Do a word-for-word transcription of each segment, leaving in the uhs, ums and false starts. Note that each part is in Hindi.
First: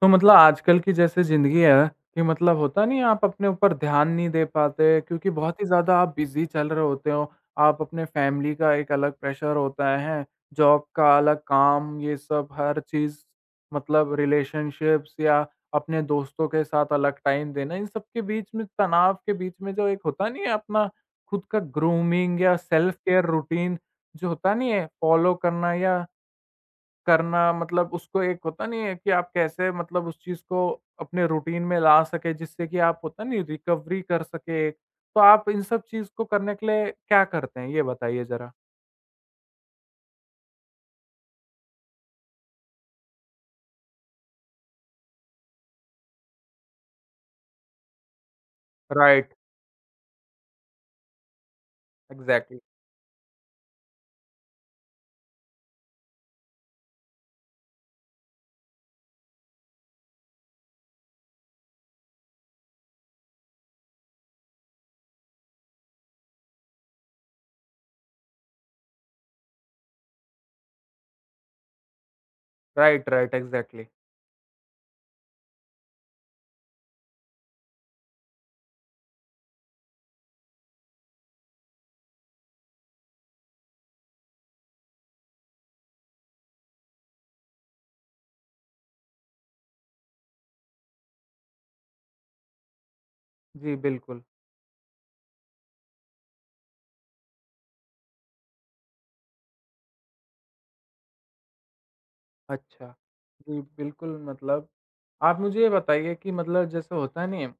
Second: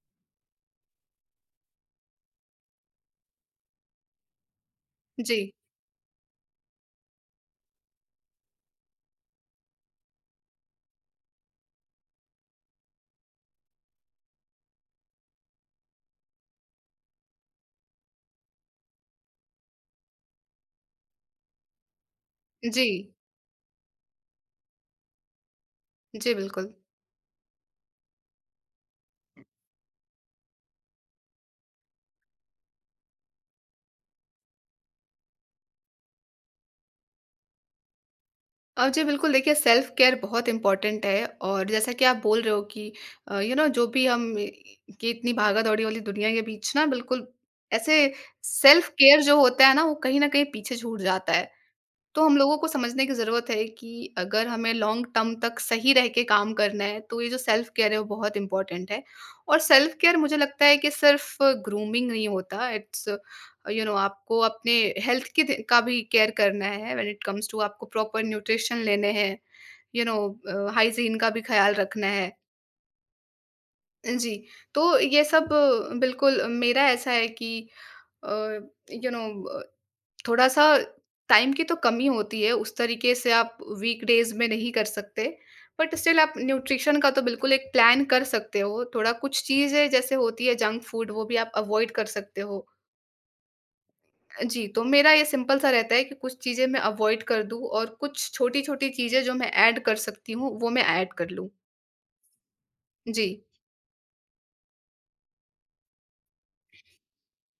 तो मतलब आजकल की जैसे ज़िंदगी है कि मतलब होता नहीं आप अपने ऊपर ध्यान नहीं दे पाते क्योंकि जी, बहुत ही ज़्यादा आप बिज़ी चल रहे होते हो। आप अपने फैमिली का एक अलग प्रेशर होता है, जॉब का अलग काम ये सब हर चीज़ मतलब रिलेशनशिप्स या अपने दोस्तों के साथ अलग टाइम देना इन सब के बीच में तनाव के बीच में जो एक होता नहीं है अपना खुद का ग्रूमिंग या जी। सेल्फ केयर रूटीन जो होता नहीं है फॉलो करना या जी, बिल्कुल। करना मतलब उसको एक होता नहीं है कि आप कैसे मतलब उस चीज़ को अपने रूटीन में ला सकें जिससे कि आप होता नहीं रिकवरी कर सकें एक। तो आप इन सब चीज़ को करने के लिए क्या करते हैं? ये बताइए ज़रा? अ, जी, बिल्कुल, देखिए सेल्फ केयर बहुत इम्पोर्टेंट है और जैसा कि आप बोल रहे हो कि अ, यू नो जो भी हम अ, कि इतनी भागा-दौड़ी वाली दुनिया के बीच ना, बिल्कुल ऐसे सेल्फ केयर राइट, जो होता है ना, वो कहीं न कहीं पीछे छूट जाता है। तो हम लोगों एग्ज़ैक्टली। को समझने की ज़रूरत है कि अगर हमें लॉन्ग टर्म तक सही रह के काम करना है, तो ये जो सेल्फ केयर है, वो बहुत इम्पोर्टेंट है। और सेल्फ केयर मुझे लगता है कि सिर्फ़ ग्रूमिंग नहीं होता, इट्स यू नो आपको अपने हेल्थ की ध का भी केयर करना है व्हेन इट कम्स टू आपको प्रॉपर न्यूट्रिशन लेने हैं, यू नो अ, हाइजीन का भी ख़्याल रखना है। Right, right, exactly. जी, तो ये सब अ, बिल्कुल मेरा ऐसा है कि अ, यू नो थोड़ा-सा टाइम की तो कमी होती है, उस तरीके से आप वीकडेज़ में नहीं कर सकते। बट स्टिल आप न्यूट्रिशन का तो बिल्कुल एक प्लान कर सकते हो। थोड़ा कुछ चीज़ें जैसे होती है जंक फूड वो भी आप अवॉइड कर सकते हो। जी, बिल्कुल। जी, तो मेरा ये सिंपल सा रहता है कि कुछ चीज़ें मैं अवॉइड कर दूँ और कुछ छोटी-छोटी चीज़ें जो मैं ऐड कर सकती हूँ, वो मैं ऐड कर लूँ। अच्छा। जी, जी, बिल्कुल मतलब आप मुझे ये बताइए कि मतलब जैसे होता नहीं है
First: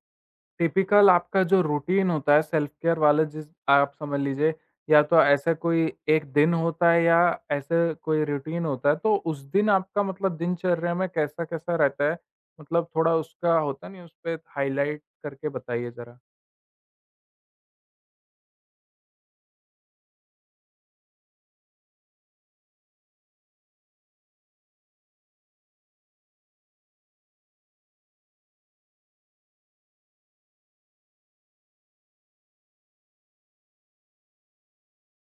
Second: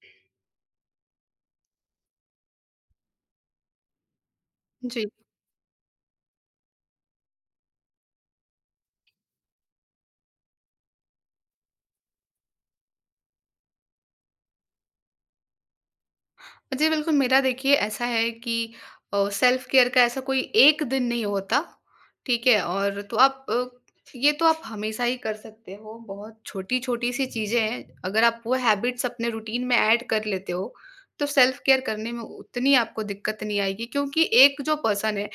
टिपिकल आपका जो रूटीन होता है सेल्फ केयर वाला जिस आप समझ लीजिए या जी। तो ऐसा कोई एक दिन होता है या ऐसे कोई रूटीन होता है तो उस दिन आपका मतलब दिनचर्या में कैसा कैसा रहता है मतलब थोड़ा उसका होता नहीं उस पे हाईलाइट करके बताइए जरा। जी, बिल्कुल, मेरा देखिए ऐसा है कि अ, सेल्फ केयर का ऐसा कोई एक दिन नहीं होता, ठीक है? और तो आप अ, ये तो आप हमेशा ही कर सकते हो, बहुत छोटी-छोटी सी चीज़ें हैं, अगर आप वो हैबिट्स अपने रूटीन में ऐड कर लेते हो, तो सेल्फ केयर करने में उतनी आपको दिक्कत नहीं आएगी क्योंकि एक जो पर्सन है,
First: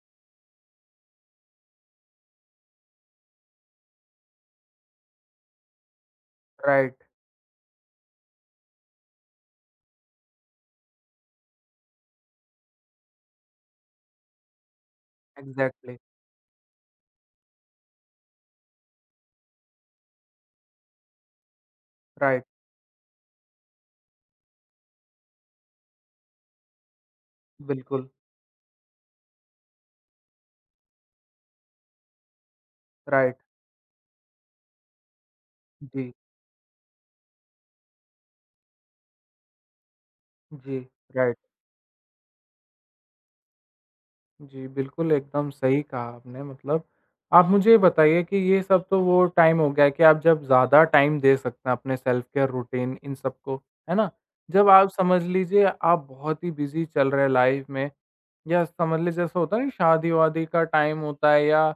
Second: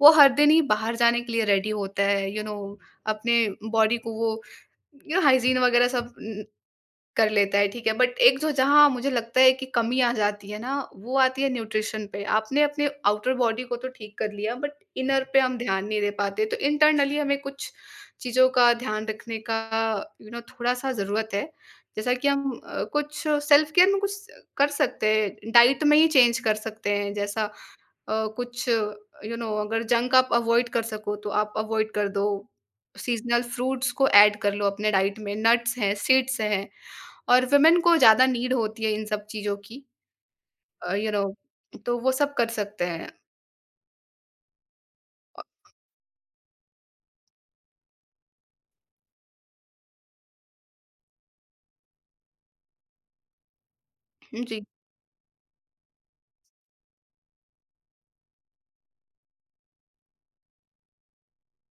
वो हर दिन ही बाहर जाने के लिए रेडी होता है, यू you नो know, अपने बॉडी को वो यू नो हाइजीन वगैरह सब राइट कर लेता है, ठीक है। बट एक जो जहाँ मुझे लगता है कि कमी आ जाती है ना, वो आती है न्यूट्रिशन पे। आपने अपने आउटर बॉडी को तो ठीक कर लिया बट इनर पे हम ध्यान एग्जैक्टली नहीं दे पाते। तो इंटरनली हमें कुछ चीज़ों का ध्यान रखने का यू नो थोड़ा-सा ज़रूरत है। जैसा कि राइट हम अ, कुछ सेल्फ केयर में कुछ कर सकते हैं, डाइट में ही चेंज कर सकते हैं। जैसा अ, बिल्कुल कुछ यू नो अगर जंक आप अवॉइड कर सको तो आप अवॉइड कर दो। राइट सीज़नल फ्रूट्स को ऐड कर लो अपने डाइट में, नट्स हैं, जी सीड्स हैं। और वुमेन को ज़्यादा नीड होती है इन सब चीज़ों की जी अ, यू नो राइट तो वो सब कर सकते हैं। जी, बिल्कुल, अ, एकदम सही कहा आपने मतलब आप मुझे ये बताइए कि ये सब तो वो टाइम हो गया कि आप जब ज़्यादा टाइम दे सकते हैं अपने सेल्फ केयर रूटीन इन सब को, है ना? जी। जब आप समझ लीजिए आप बहुत ही बिज़ी चल रहे हैं लाइफ़ में या समझ लें जैसा होता है ना शादी-वादी का टाइम होता है या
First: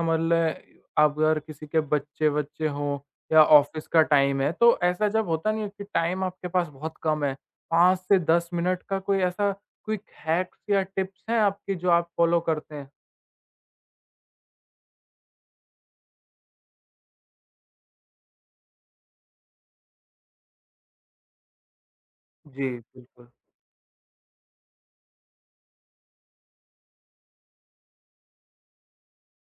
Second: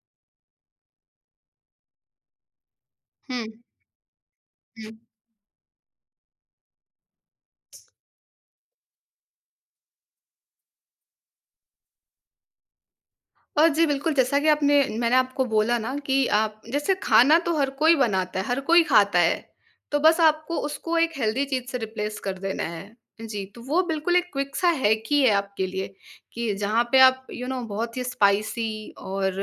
समझ लें आप अगर किसी के बच्चे-वच्चे हों या हुँ, ऑफ़िस का टाइम है, तो हुँ। ऐसा जब होता नहीं है कि टाइम आपके पास बहुत कम है, पाँच से दस मिनट का कोई ऐसा क्विक हैक्स या टिप्स हैं आपके जो आप फॉलो करते हैं? अ, जी, बिल्कुल, जैसा कि आपने मैंने आपको बोला ना कि आप जैसे खाना तो हर कोई बनाता है, हर कोई खाता है, तो बस आपको उसको एक हेल्दी चीज़ से रिप्लेस कर देना जी, है। बिल्कुल। जी, तो वो बिल्कुल एक क्विक सा हैक ही है आपके लिए कि जहाँ पे आप यू नो बहुत ही स्पाइसी और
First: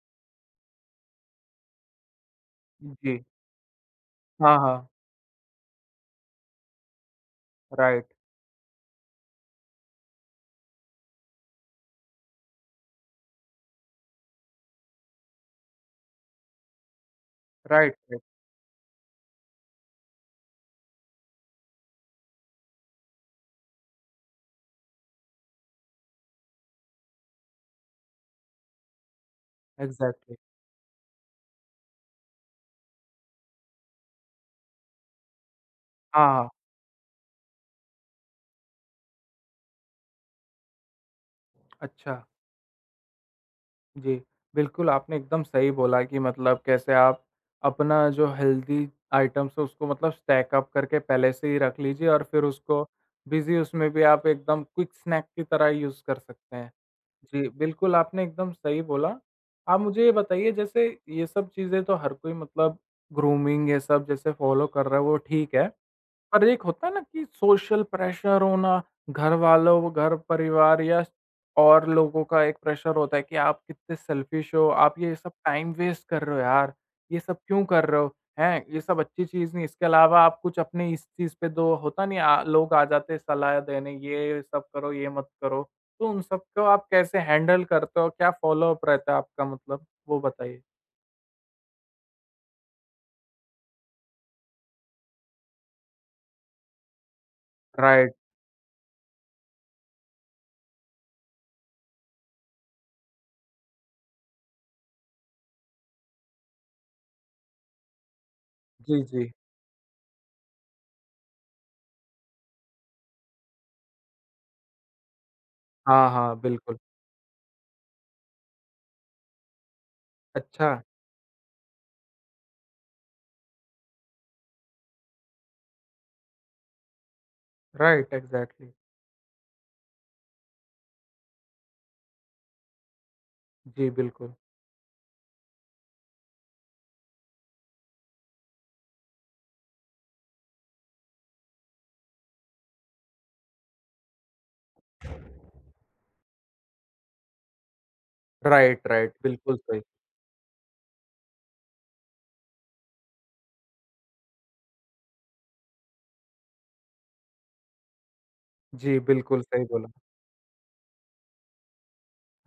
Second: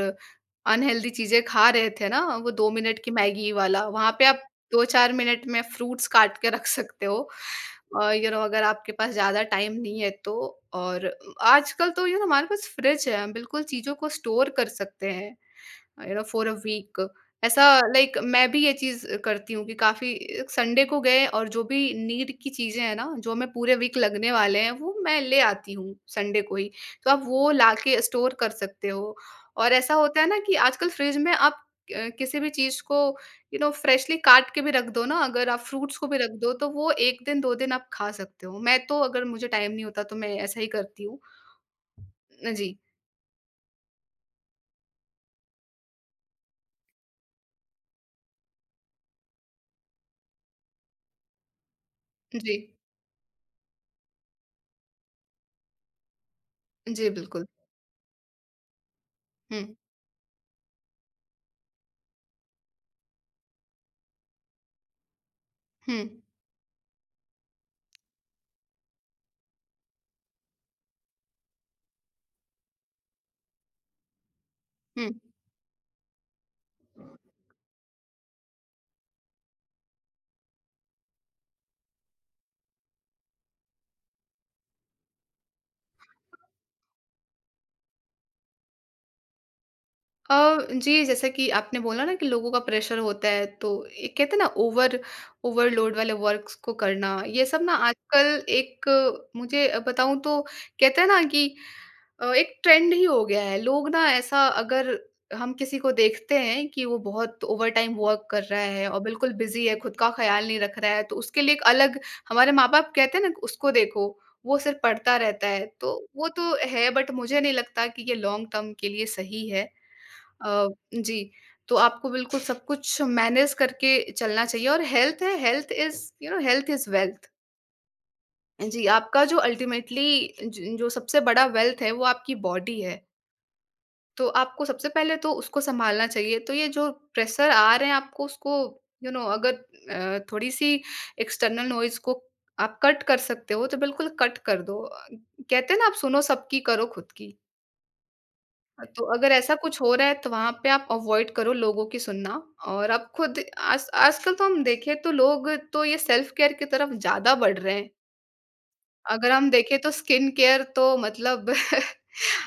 अनहेल्दी चीज़ें खा रहे थे ना, वो दो मिनट की जी। मैगी वाला, वहाँ पे आप हाँ, हाँ। दो चार मिनट में फ्रूट्स काट के रख सकते हो। अ, राइट, यू नो अगर आपके पास ज़्यादा टाइम नहीं है तो और आजकल तो यू नो हमारे पास फ्रिज है, हम बिल्कुल चीज़ों को स्टोर कर सकते हैं you know for a week ऐसा। Right, like right. मैं भी ये चीज़ करती हूँ कि काफ़ी संडे को गए और जो भी नीड की चीज़ें हैं ना, जो हमें पूरे वीक लगने वाले हैं, वो मैं ले आती हूँ संडे को ही। तो आप वो लाके स्टोर कर सकते हो और ऐसा होता है एग्ज़ैक्टली। ना कि आजकल फ्रिज में आप अ, किसी भी चीज़ को यू नो फ्रेशली काट के भी रख दो ना, अगर आप फ्रूट्स को भी रख हाँ, हाँ। दो, तो वो एक दिन, दो दिन आप खा सकते हो। मैं तो अगर मुझे टाइम नहीं होता तो मैं ऐसा ही करती हूँ। अच्छा। अ, जी। जी, बिल्कुल आपने एकदम सही बोला कि मतलब कैसे आप अपना जो हेल्दी आइटम्स है उसको मतलब स्टैक अप करके पहले से ही रख लीजिए और फिर जी। उसको बिज़ी उसमें भी आप एकदम क्विक स्नैक की तरह यूज़ कर सकते हैं। जी, बिल्कुल। जी, बिल्कुल आपने एकदम सही बोला। हुँ। आप मुझे ये बताइए जैसे ये सब चीज़ें तो हर कोई मतलब ग्रूमिंग ये सब जैसे फ़ॉलो कर रहा है वो ठीक है। हुँ, पर एक होता है ना कि सोशल प्रेशर होना, घर वालों घर परिवार या और लोगों का एक प्रेशर होता है कि आप कितने सेल्फिश हो, आप हुँ। ये सब टाइम वेस्ट कर रहे हो यार, ये सब क्यों कर रहे हो, हैं? ये सब अच्छी चीज़ नहीं, इसके अलावा आप कुछ अपने इस चीज़ पे दो होता नहीं अ, लोग आ जाते हैं सलाह देने, ये सब करो, ये मत करो। तो उन सब को आप कैसे हैंडल करते हो? क्या फ़ॉलो-अप रहता है आपका मतलब? वो अ, बताइए। जी, जैसा कि आपने बोला ना कि लोगों का प्रेशर होता है, तो ये कहते हैं ना ओवर ओवरलोड वाले वर्क्स को करना, ये सब ना राइट। आजकल एक अ, मुझे अ, बताऊँ तो कहते हैं ना कि अ, एक ट्रेंड ही हो गया है। लोग ना ऐसा, अगर हम किसी को देखते हैं कि वो बहुत ओवरटाइम वर्क कर रहा है और जी, जी। बिल्कुल बिज़ी है, खुद का ख़्याल नहीं रख रहा है, तो उसके लिए एक अलग, हमारे माँ-बाप कहते हैं ना, उसको देखो, वो सिर्फ़ पढ़ता रहता है। तो हाँ, वो हाँ, तो बिल्कुल। है बट मुझे नहीं लगता कि ये लॉन्ग टर्म के लिए सही है। अ, अच्छा, जी, तो आपको बिल्कुल सब कुछ मैनेज करके चलना चाहिए और हेल्थ है, health is you know health is wealth. Right, exactly. जी, आपका जो अल्टीमेटली ज जो सबसे बड़ा वेल्थ है वो आपकी बॉडी है। जी, तो बिल्कुल। आपको सबसे पहले तो उसको सँभालना चाहिए। तो ये जो प्रेशर आ रहे हैं आपको उसको यू you नो know, अगर अ, थोड़ी-सी एक्सटर्नल नॉइज़ को आप कट कर सकते हो तो बिल्कुल कट कर दो। अ, कहते हैं ना आप सुनो सबकी करो खुद की। राइट, तो राइट, अगर ऐसा बिल्कुल कुछ सही। हो रहा है तो वहाँ पे आप अवॉइड करो लोगों की सुनना और आप खुद आज आजकल तो हम देखें तो लोग तो ये सेल्फ केयर की तरफ ज़्यादा बढ़ रहे हैं। जी, अगर बिल्कुल हम सही देखें बोला। तो स्किन केयर तो मतलब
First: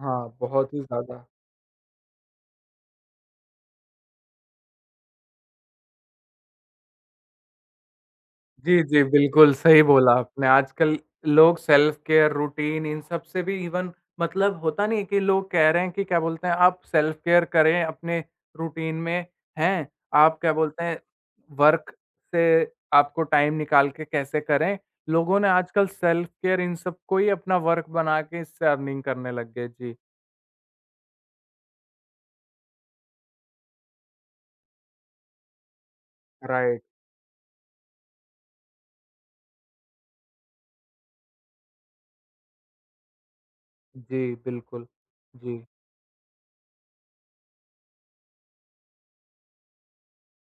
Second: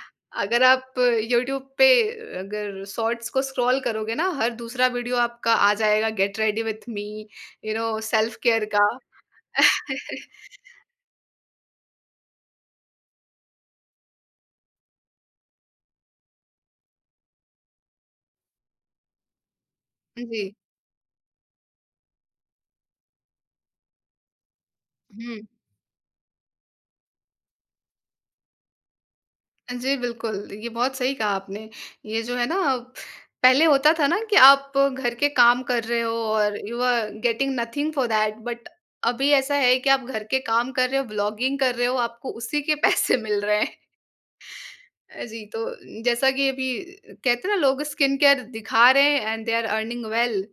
हाँ, अगर बहुत ही आप ज़्यादा। यूट्यूब पे अगर शॉर्ट्स को स्क्रॉल करोगे ना हर दूसरा वीडियो आपका आ जाएगा get ready with me, you know self care जी, का। जी, बिल्कुल सही बोला आपने। आजकल लोग सेल्फ केयर रूटीन इन सब से भी इवन मतलब होता नहीं है कि लोग कह रहे हैं कि क्या बोलते हैं आप सेल्फ केयर करें अपने रूटीन में, हैं? आप क्या जी, बोलते हैं वर्क से आपको टाइम निकाल के कैसे करें? हुँ। लोगों ने आजकल सेल्फ केयर इन सबको ही अपना वर्क बना के इससे अर्निंग करने लग गए। जी, जी, बिल्कुल। ये बहुत सही कहा आपने। ये जो है ना पहले होता था ना कि आप घर के काम कर रहे हो और you right. Are getting nothing for that but अभी ऐसा है कि आप घर के काम कर रहे हो, व्लॉगिंग कर रहे हो, आपको उसी के पैसे मिल रहे हैं। जी, बिल्कुल। अ, जी, जी, तो जैसा कि अभी कहते हैं ना लोग स्किन केयर दिखा रहे हैं and they are earning well.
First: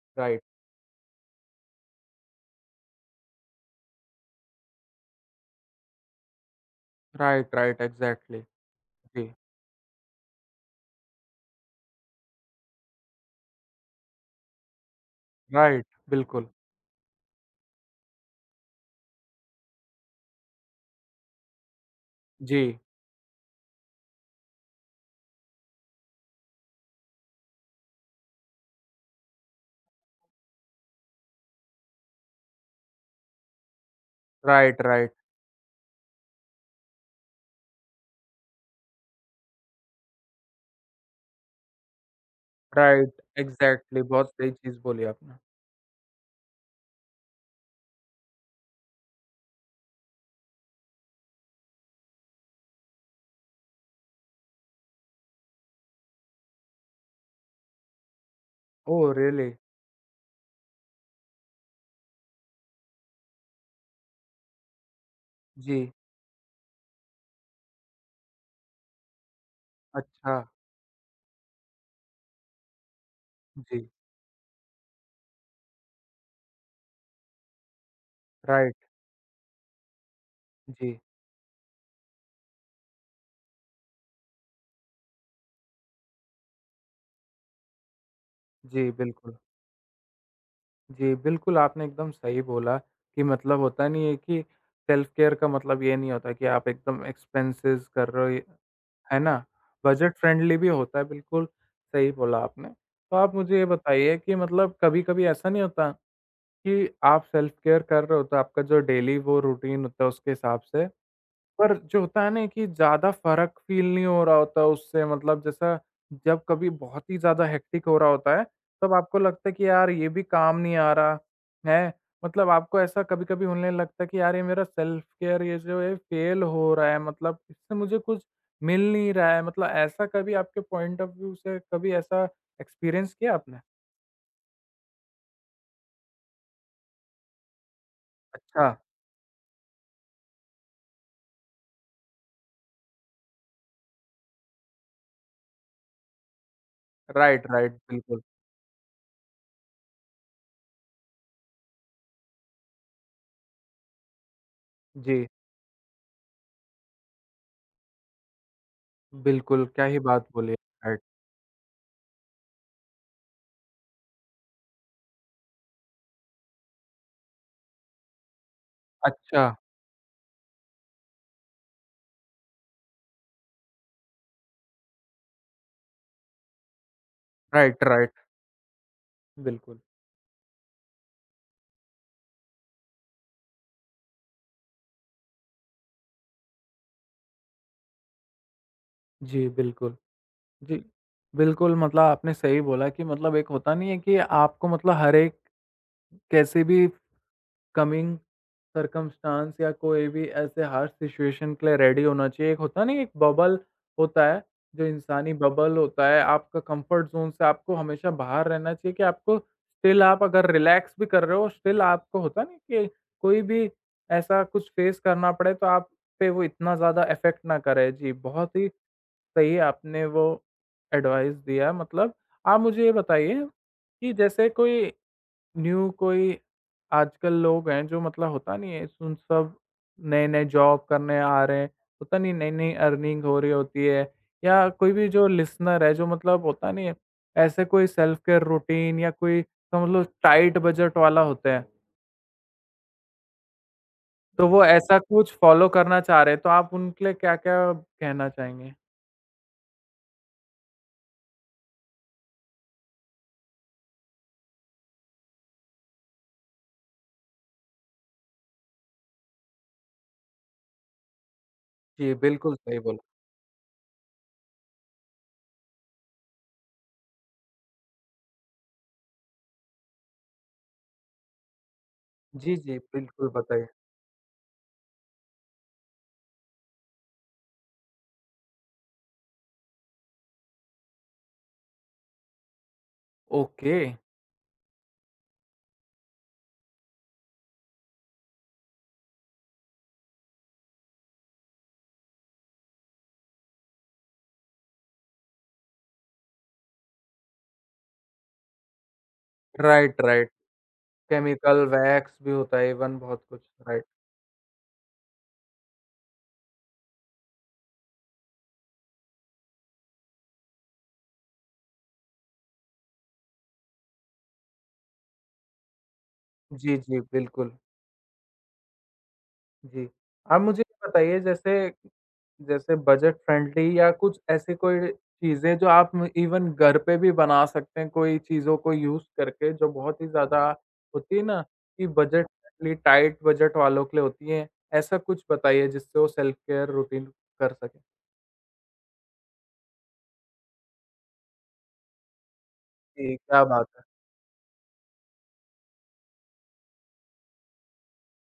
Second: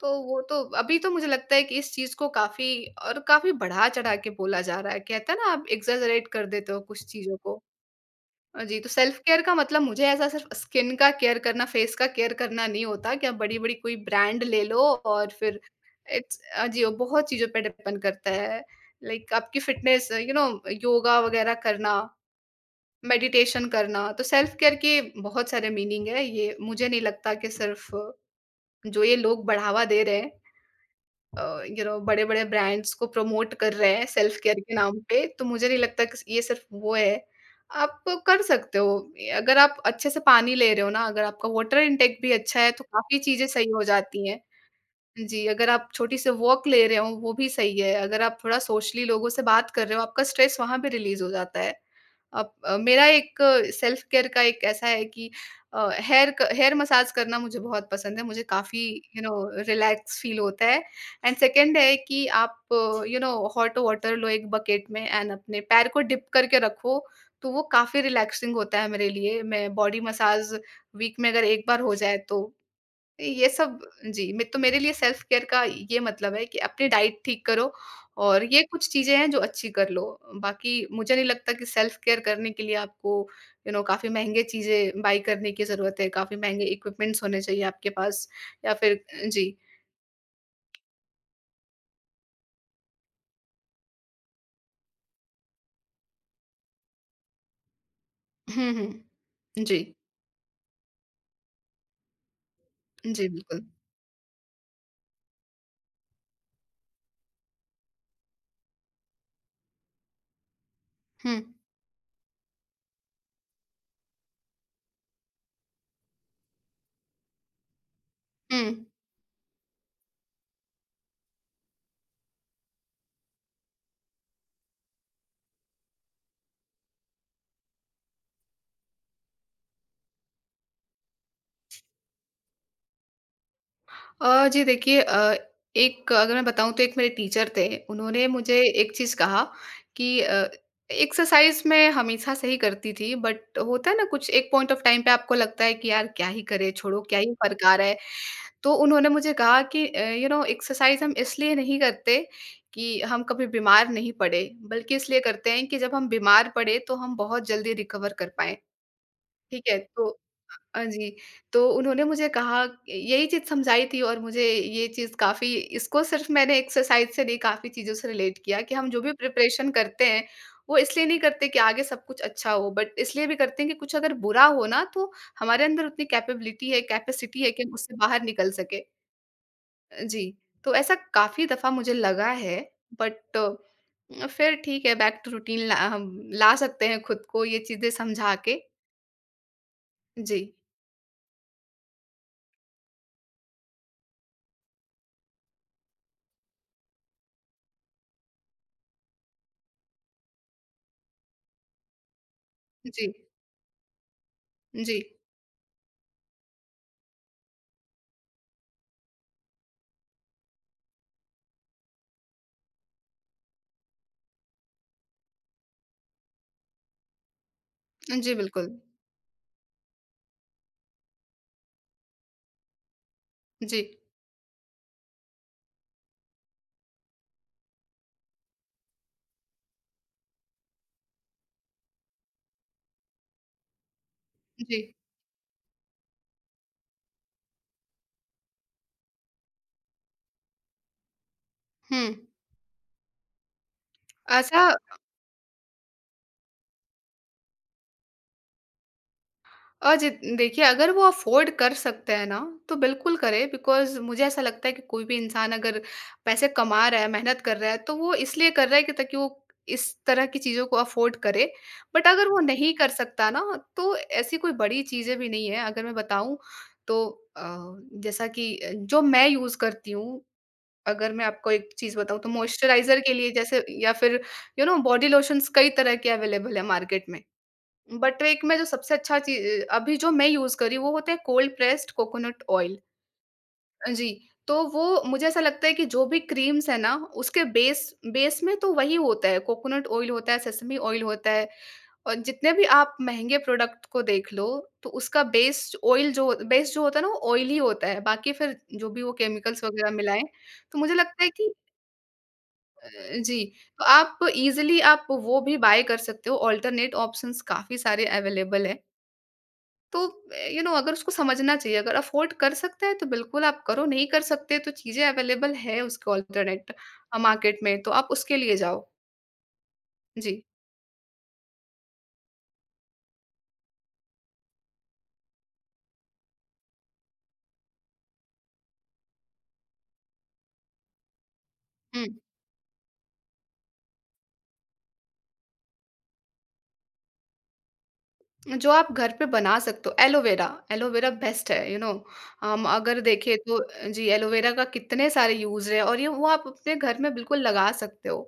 तो वो राइट। तो अभी तो मुझे लगता है कि इस चीज़ को काफ़ी और काफ़ी बढ़ा-चढ़ा के बोला जा रहा है। कहते हैं ना आप एक्ज़ैजरेट कर देते हो कुछ चीज़ों राइट, को। राइट, एग्ज़ैक्टली, अ, जी, तो सेल्फ जी, केयर का मतलब मुझे ऐसा सिर्फ़ स्किन का केयर करना, फेस का केयर करना नहीं होता कि आप बड़ी-बड़ी कोई ब्रांड ले लो और फिर राइट, इट्स बिल्कुल, अ, जी, वो बहुत चीज़ों पे डिपेंड करता है। लाइक आपकी फ़िटनेस यू नो योगा वगैरह करना, जी, मेडिटेशन करना, तो सेल्फ केयर के बहुत सारे मीनिंग है। ये मुझे नहीं लगता कि सिर्फ़ जो ये लोग बढ़ावा दे रहे हैं अ, यू नो बड़े-बड़े ब्रांड्स को प्रमोट कर रहे हैं सेल्फ केयर के राइट, नाम राइट, पे, तो मुझे नहीं लगता कि ये सिर्फ़ वो है। आप कर सकते हो, अगर आप अच्छे से पानी ले रहे हो ना, अगर आपका वाटर इंटेक भी अच्छा है, तो राइट, काफ़ी चीज़ें सही हो एग्ज़ैक्टली, जाती बहुत हैं। सही चीज़ बोली आपने। जी, अगर आप छोटी सी वॉक ले रहे हो, वो भी सही है। अगर आप थोड़ा सोशली लोगों से बात कर रहे हो, आपका स्ट्रेस वहाँ भी रिलीज़ हो जाता है। अप अ, मेरा एक सेल्फ केयर का एक ऐसा है कि अ, हेयर क हेयर मसाज करना मुझे बहुत पसंद है। मुझे काफ़ी oh you know really? Relax feel होता है एंड सेकंड है कि आप यू नो हॉट वाटर लो एक बकेट में एंड अपने पैर जी, को डिप करके रखो, तो वो काफ़ी रिलैक्सिंग होता है मेरे लिए। मैं बॉडी अच्छा, मसाज वीक में अगर एक बार हो जाए तो ये सब, जी, जी, मैं तो मेरे लिए सेल्फ केयर का ये मतलब है कि अपनी डाइट ठीक करो और ये राइट, कुछ चीज़ें हैं जो अच्छी कर लो। बाकी जी, मुझे नहीं लगता कि सेल्फ केयर करने के लिए आपको यू नो काफ़ी महँगे चीज़ें बाय करने की ज़रूरत है, काफ़ी महँगे इक्विपमेंट्स होने चाहिए आपके पास या जी, फिर बिल्कुल, जी। जी, बिल्कुल, आपने एकदम सही बोला कि मतलब होता नहीं है कि सेल्फ केयर का मतलब ये नहीं होता कि आप एकदम एक्सपेंसेस कर रहे हो, ये- हुँ, हुँ। है ना? जी। बजट फ्रेंडली भी होता है, बिल्कुल सही बोला आपने। तो जी, आप मुझे ये बिल्कुल। बताइए कि मतलब कभी-कभी ऐसा नहीं होता कि आप सेल्फ केयर कर रहे हो तो आपका जो डेली वो रूटीन होता है उसके हिसाब से। हुँ, पर जो होता है ना कि ज़्यादा फ़र्क फ़ील नहीं हो रहा होता उससे मतलब जैसा जब कभी बहुत ही ज़्यादा हेक्टिक हो रहा होता है, हुँ। तब आपको लगता है कि यार ये भी काम नहीं आ रहा है। मतलब आपको ऐसा कभी-कभी होने लगता है कि यार ये मेरा सेल्फ केयर ये जो है फ़ेल हो रहा है मतलब इससे मुझे कुछ मिल नहीं रहा है। मतलब ऐसा कभी आपके पॉइंट ऑफ व्यू से कभी ऐसा एक्सपीरियंस किया आपने? अ, जी देखिए अ, एक अगर मैं बताऊँ तो एक मेरे टीचर थे, उन्होंने मुझे अच्छा, एक चीज़ कहा कि अ, एक्सरसाइज़ मैं हमेशा से ही करती थी बट होता है ना कुछ एक पॉइंट ऑफ टाइम पे आपको लगता है कि यार क्या ही करें, छोड़ो क्या ही राइट, फ़र्क राइट, आ रहा है। बिल्कुल। तो उन्होंने मुझे कहा कि अ, यू नो एक्सरसाइज़ हम इसलिए नहीं करते कि हम कभी बीमार नहीं पड़े, बल्कि इसलिए जी। करते हैं कि जब हम बीमार पड़े तो हम बहुत जल्दी रिकवर कर पाएँ। ठीक बिल्कुल, है, क्या ही तो बात बोली, अ, राइट। जी, तो उन्होंने मुझे कहा यही चीज़ समझाई थी और मुझे ये चीज़ काफ़ी, इसको सिर्फ़ मैंने एक्सरसाइज़ से नहीं काफ़ी चीज़ों से रिलेट किया कि हम जो भी अच्छा, प्रिपरेशन करते हैं, वो इसलिए नहीं करते कि आगे सब कुछ अच्छा हो, बट इसलिए भी करते हैं कि कुछ अगर बुरा हो ना तो हमारे अंदर उतनी कैपेबिलिटी है, कैपेसिटी है कि हम राइट, उससे बाहर राइट, निकल सकें। बिल्कुल। अ, जी, तो ऐसा काफ़ी दफ़ा मुझे लगा है, बट अ, फिर ठीक है बैक टू रूटीन ला हम ला सकते हैं खुद को ये चीज़ें समझा के। जी, बिल्कुल। जी, जी, बिल्कुल मतलब आपने सही बोला कि मतलब एक होता नहीं है कि आपको मतलब हर एक कैसे भी कमिंग सर्कमस्टांस या कोई भी ऐसे हार्श सिचुएशन के लिए रेडी होना चाहिए। एक होता नहीं एक जी। बबल होता है, जो जी। इंसानी बबल होता है, आपका कंफर्ट ज़ोन से आपको हमेशा बाहर रहना चाहिए कि आपको स्टिल आप अगर रिलैक्स भी कर रहे हो, स्टिल आपको होता नहीं कि कोई भी ऐसा कुछ फेस करना पड़े तो आप पे वो इतना ज़्यादा इफ़ेक्ट ना करे। जी, जी, बहुत ही बिल्कुल। सही आपने वो एडवाइस दिया मतलब आप मुझे ये बताइए जी, कि जैसे कोई न्यू कोई आजकल लोग हैं जो मतलब होता नहीं है सुन सब नए-नए जॉब करने आ रहे हैं, होता नहीं नई-नई अर्निंग हो रही होती है या जी। कोई भी जो लिसनर है जो मतलब होता नहीं है, ऐसे कोई सेल्फ केयर रूटीन या कोई समझ लो टाइट बजट वाला होता है, हुँ। तो वो अच्छा ऐसा कुछ फॉलो करना चाह रहे हैं, तो आप उनके लिए क्या-क्या कहना चाहेंगे? और जित देखिए अगर वो अफ़ोर्ड कर सकते हैं ना, तो बिल्कुल करें बिकॉज़ मुझे ऐसा लगता है कि कोई भी इंसान अगर पैसे कमा रहा है, मेहनत कर रहा है, तो वो इसलिए कर रहा है कि ताकि वो इस तरह की चीज़ों को अफ़ोर्ड करे। बट जी, अगर वो बिल्कुल नहीं सही कर बोला। सकता ना, तो ऐसी कोई बड़ी चीज़ें भी नहीं है। अगर मैं बताऊँ तो अ, जैसा कि अ, जो मैं यूज़ करती हूँ, अगर मैं आपको एक चीज़ बताऊँ तो जी, जी, मॉइस्चराइज़र के बिल्कुल लिए जैसे बताइए। या फिर यू नो बॉडी लोशन्स कई तरह के अवेलेबल है मार्केट में। बट एक में जो सबसे अच्छा ची अभी जो मैं यूज़ कर रही हूँ वो होता है cold pressed coconut oil. Okay. जी, तो वो मुझे ऐसा लगता है कि जो भी क्रीम्स है ना, उसके बेस बेस में तो वही होता है, कोकोनट ऑयल होता है, सेसमी ऑयल होता है और जितने भी आप महँगे प्रोडक्ट को देख लो तो उसका बेस ऑयल जो बेस जो होता है ना वो ऑयल ही होता है। बाकी फिर जो भी वो केमिकल्स वग़ैरह राइट, मिलाएँ, राइट। तो मुझे लगता है कि केमिकल, वैक्स भी होता है अ, इवन बहुत कुछ, जी, तो राइट। आप ईज़िली आप वो भी बाय कर सकते हो, अल्टरनेट ऑप्शंस काफ़ी सारे अवेलेबल हैं। तो अ, यू नो अगर उसको समझना चाहिए, अगर अफ़ोर्ड कर सकते हैं तो बिल्कुल आप करो, नहीं कर सकते तो चीज़ें अवेलेबल है उसके अल्टरनेट जी, जी, अ, बिल्कुल, मार्केट में, तो आप उसके लिए जाओ। जी। आप जी। मुझे ये बताइए जैसे जैसे बजट फ्रेंडली या कुछ ऐसी कोई चीज़ें जो आप म इवन घर पे भी बना सकते हैं, कोई चीज़ों को यूज़ करके जो बहुत ही ज़्यादा होती है ना कि हुँ, बजट फ्रेंडली टाइट बजट वालों के लिए होती हैं, ऐसा कुछ बताइए जिससे वो सेल्फ केयर रूटीन कर सकें? जो आप घर पे बना सकते हो एलोवेरा, एलोवेरा बेस्ट है, यू नो हम अगर जी, देखें क्या तो बात है! जी, एलोवेरा का कितने सारे यूज़ हैं और ये वो आप अपने घर में बिल्कुल लगा सकते हो।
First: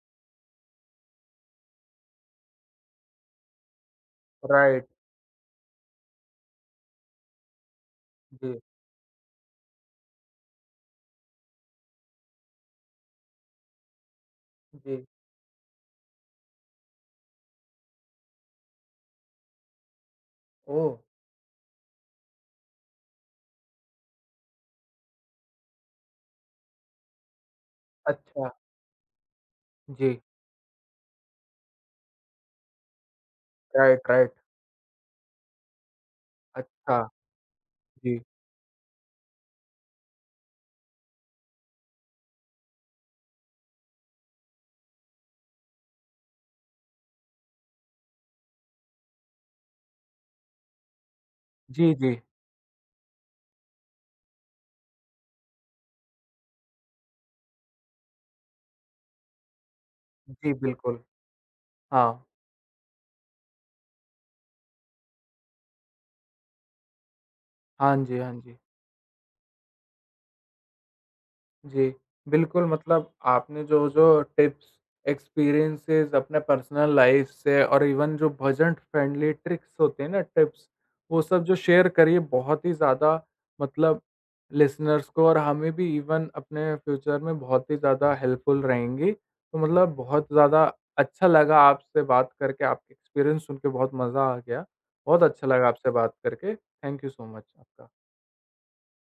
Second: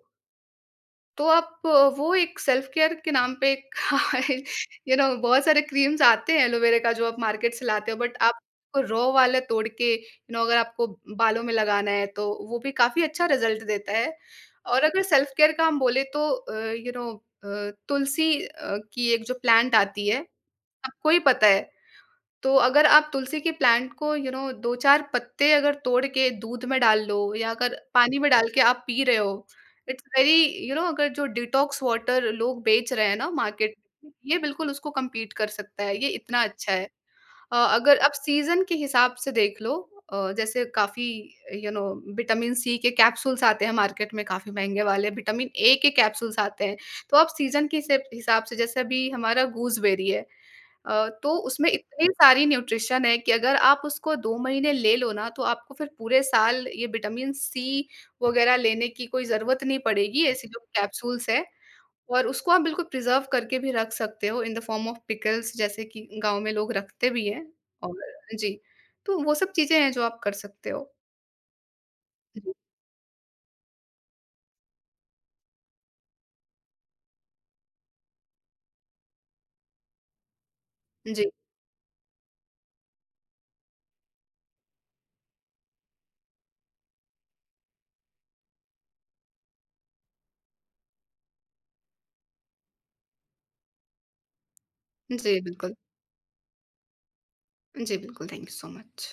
तो आप अ, वो एक सेल्फ केयर के नाम पे एक राइट, यू नो बहुत सारे क्रीम्स आते हैं एलोवेरा का जो आप मार्केट से लाते हो, बट आप जी, रॉ वाले तोड़ के यू नो अगर आपको बालों में लगाना है तो वो भी काफी अच्छा रिजल्ट देता है। और अगर जी। सेल्फ केयर का हम बोले तो अ, यू नो अ, तुलसी अ, की एक जो प्लांट आती है, ओह! सबको ही पता है। तो अगर आप तुलसी के प्लांट को यू नो दो चार पत्ते अगर तोड़ के दूध में डाल लो या अगर पानी में डाल अच्छा, के आप पी रहे हो, it's ji, very you know अगर जो डिटॉक्स वाटर लोग बेच रहे हैं ना मार्केट राइट, में, राइट, ये बिल्कुल उसको कम्पीट कर सकता है, ये इतना अच्छा है। अच्छा, अ, अगर आप जी। सीज़न के हिसाब से देख लो अ, जैसे काफ़ी यू नो विटामिन सी के कैप्सूल्स आते हैं मार्केट में काफ़ी महँगे वाले, विटामिन ए के कैप्सूल्स आते हैं। तो आप सीज़न के हिसेब हिसाब से जैसे अभी हमारा गूसबेरी है, अ, तो उसमें जी, इतनी जी, सारी न्यूट्रिशन है कि अगर आप उसको दो महीने ले लो ना, तो आपको फिर पूरे साल ये विटामिन सी वगैरह लेने की कोई ज़रूरत नहीं पड़ेगी, ऐसी जी, जो बिल्कुल। कैप्सूल्स हैं। हाँ, और उसको आप बिल्कुल प्रिज़र्व करके भी रख सकते हो in the form of pickles जैसे कि गाँव में लोग रखते भी हैं। और हाँ जी, हाँ जी। जी, तो वो सब चीज़ें हैं जो आप कर सकते हो। जी, जी, बिल्कुल मतलब आपने जो-जो टिप्स, एक्सपीरियंसेस अपने पर्सनल लाइफ़ से और इवन जो बजट फ्रेंडली ट्रिक्स होते हैं ना टिप्स, वो जी, सब जो शेयर करी बहुत ही ज़्यादा मतलब लिसनर्स को और हमें भी इवन अपने फ्यूचर में बहुत ही ज़्यादा हेल्पफुल रहेंगी। तो मतलब बहुत ज़्यादा अच्छा लगा आपसे बात करके, आपके एक्सपीरियंस सुन के बहुत मज़ा आ गया। बहुत जी अच्छा लगा बिल्कुल। आपसे बात करके। थैंक यू सो मच आपका। जी, बिल्कुल, थैंक यू सो मच।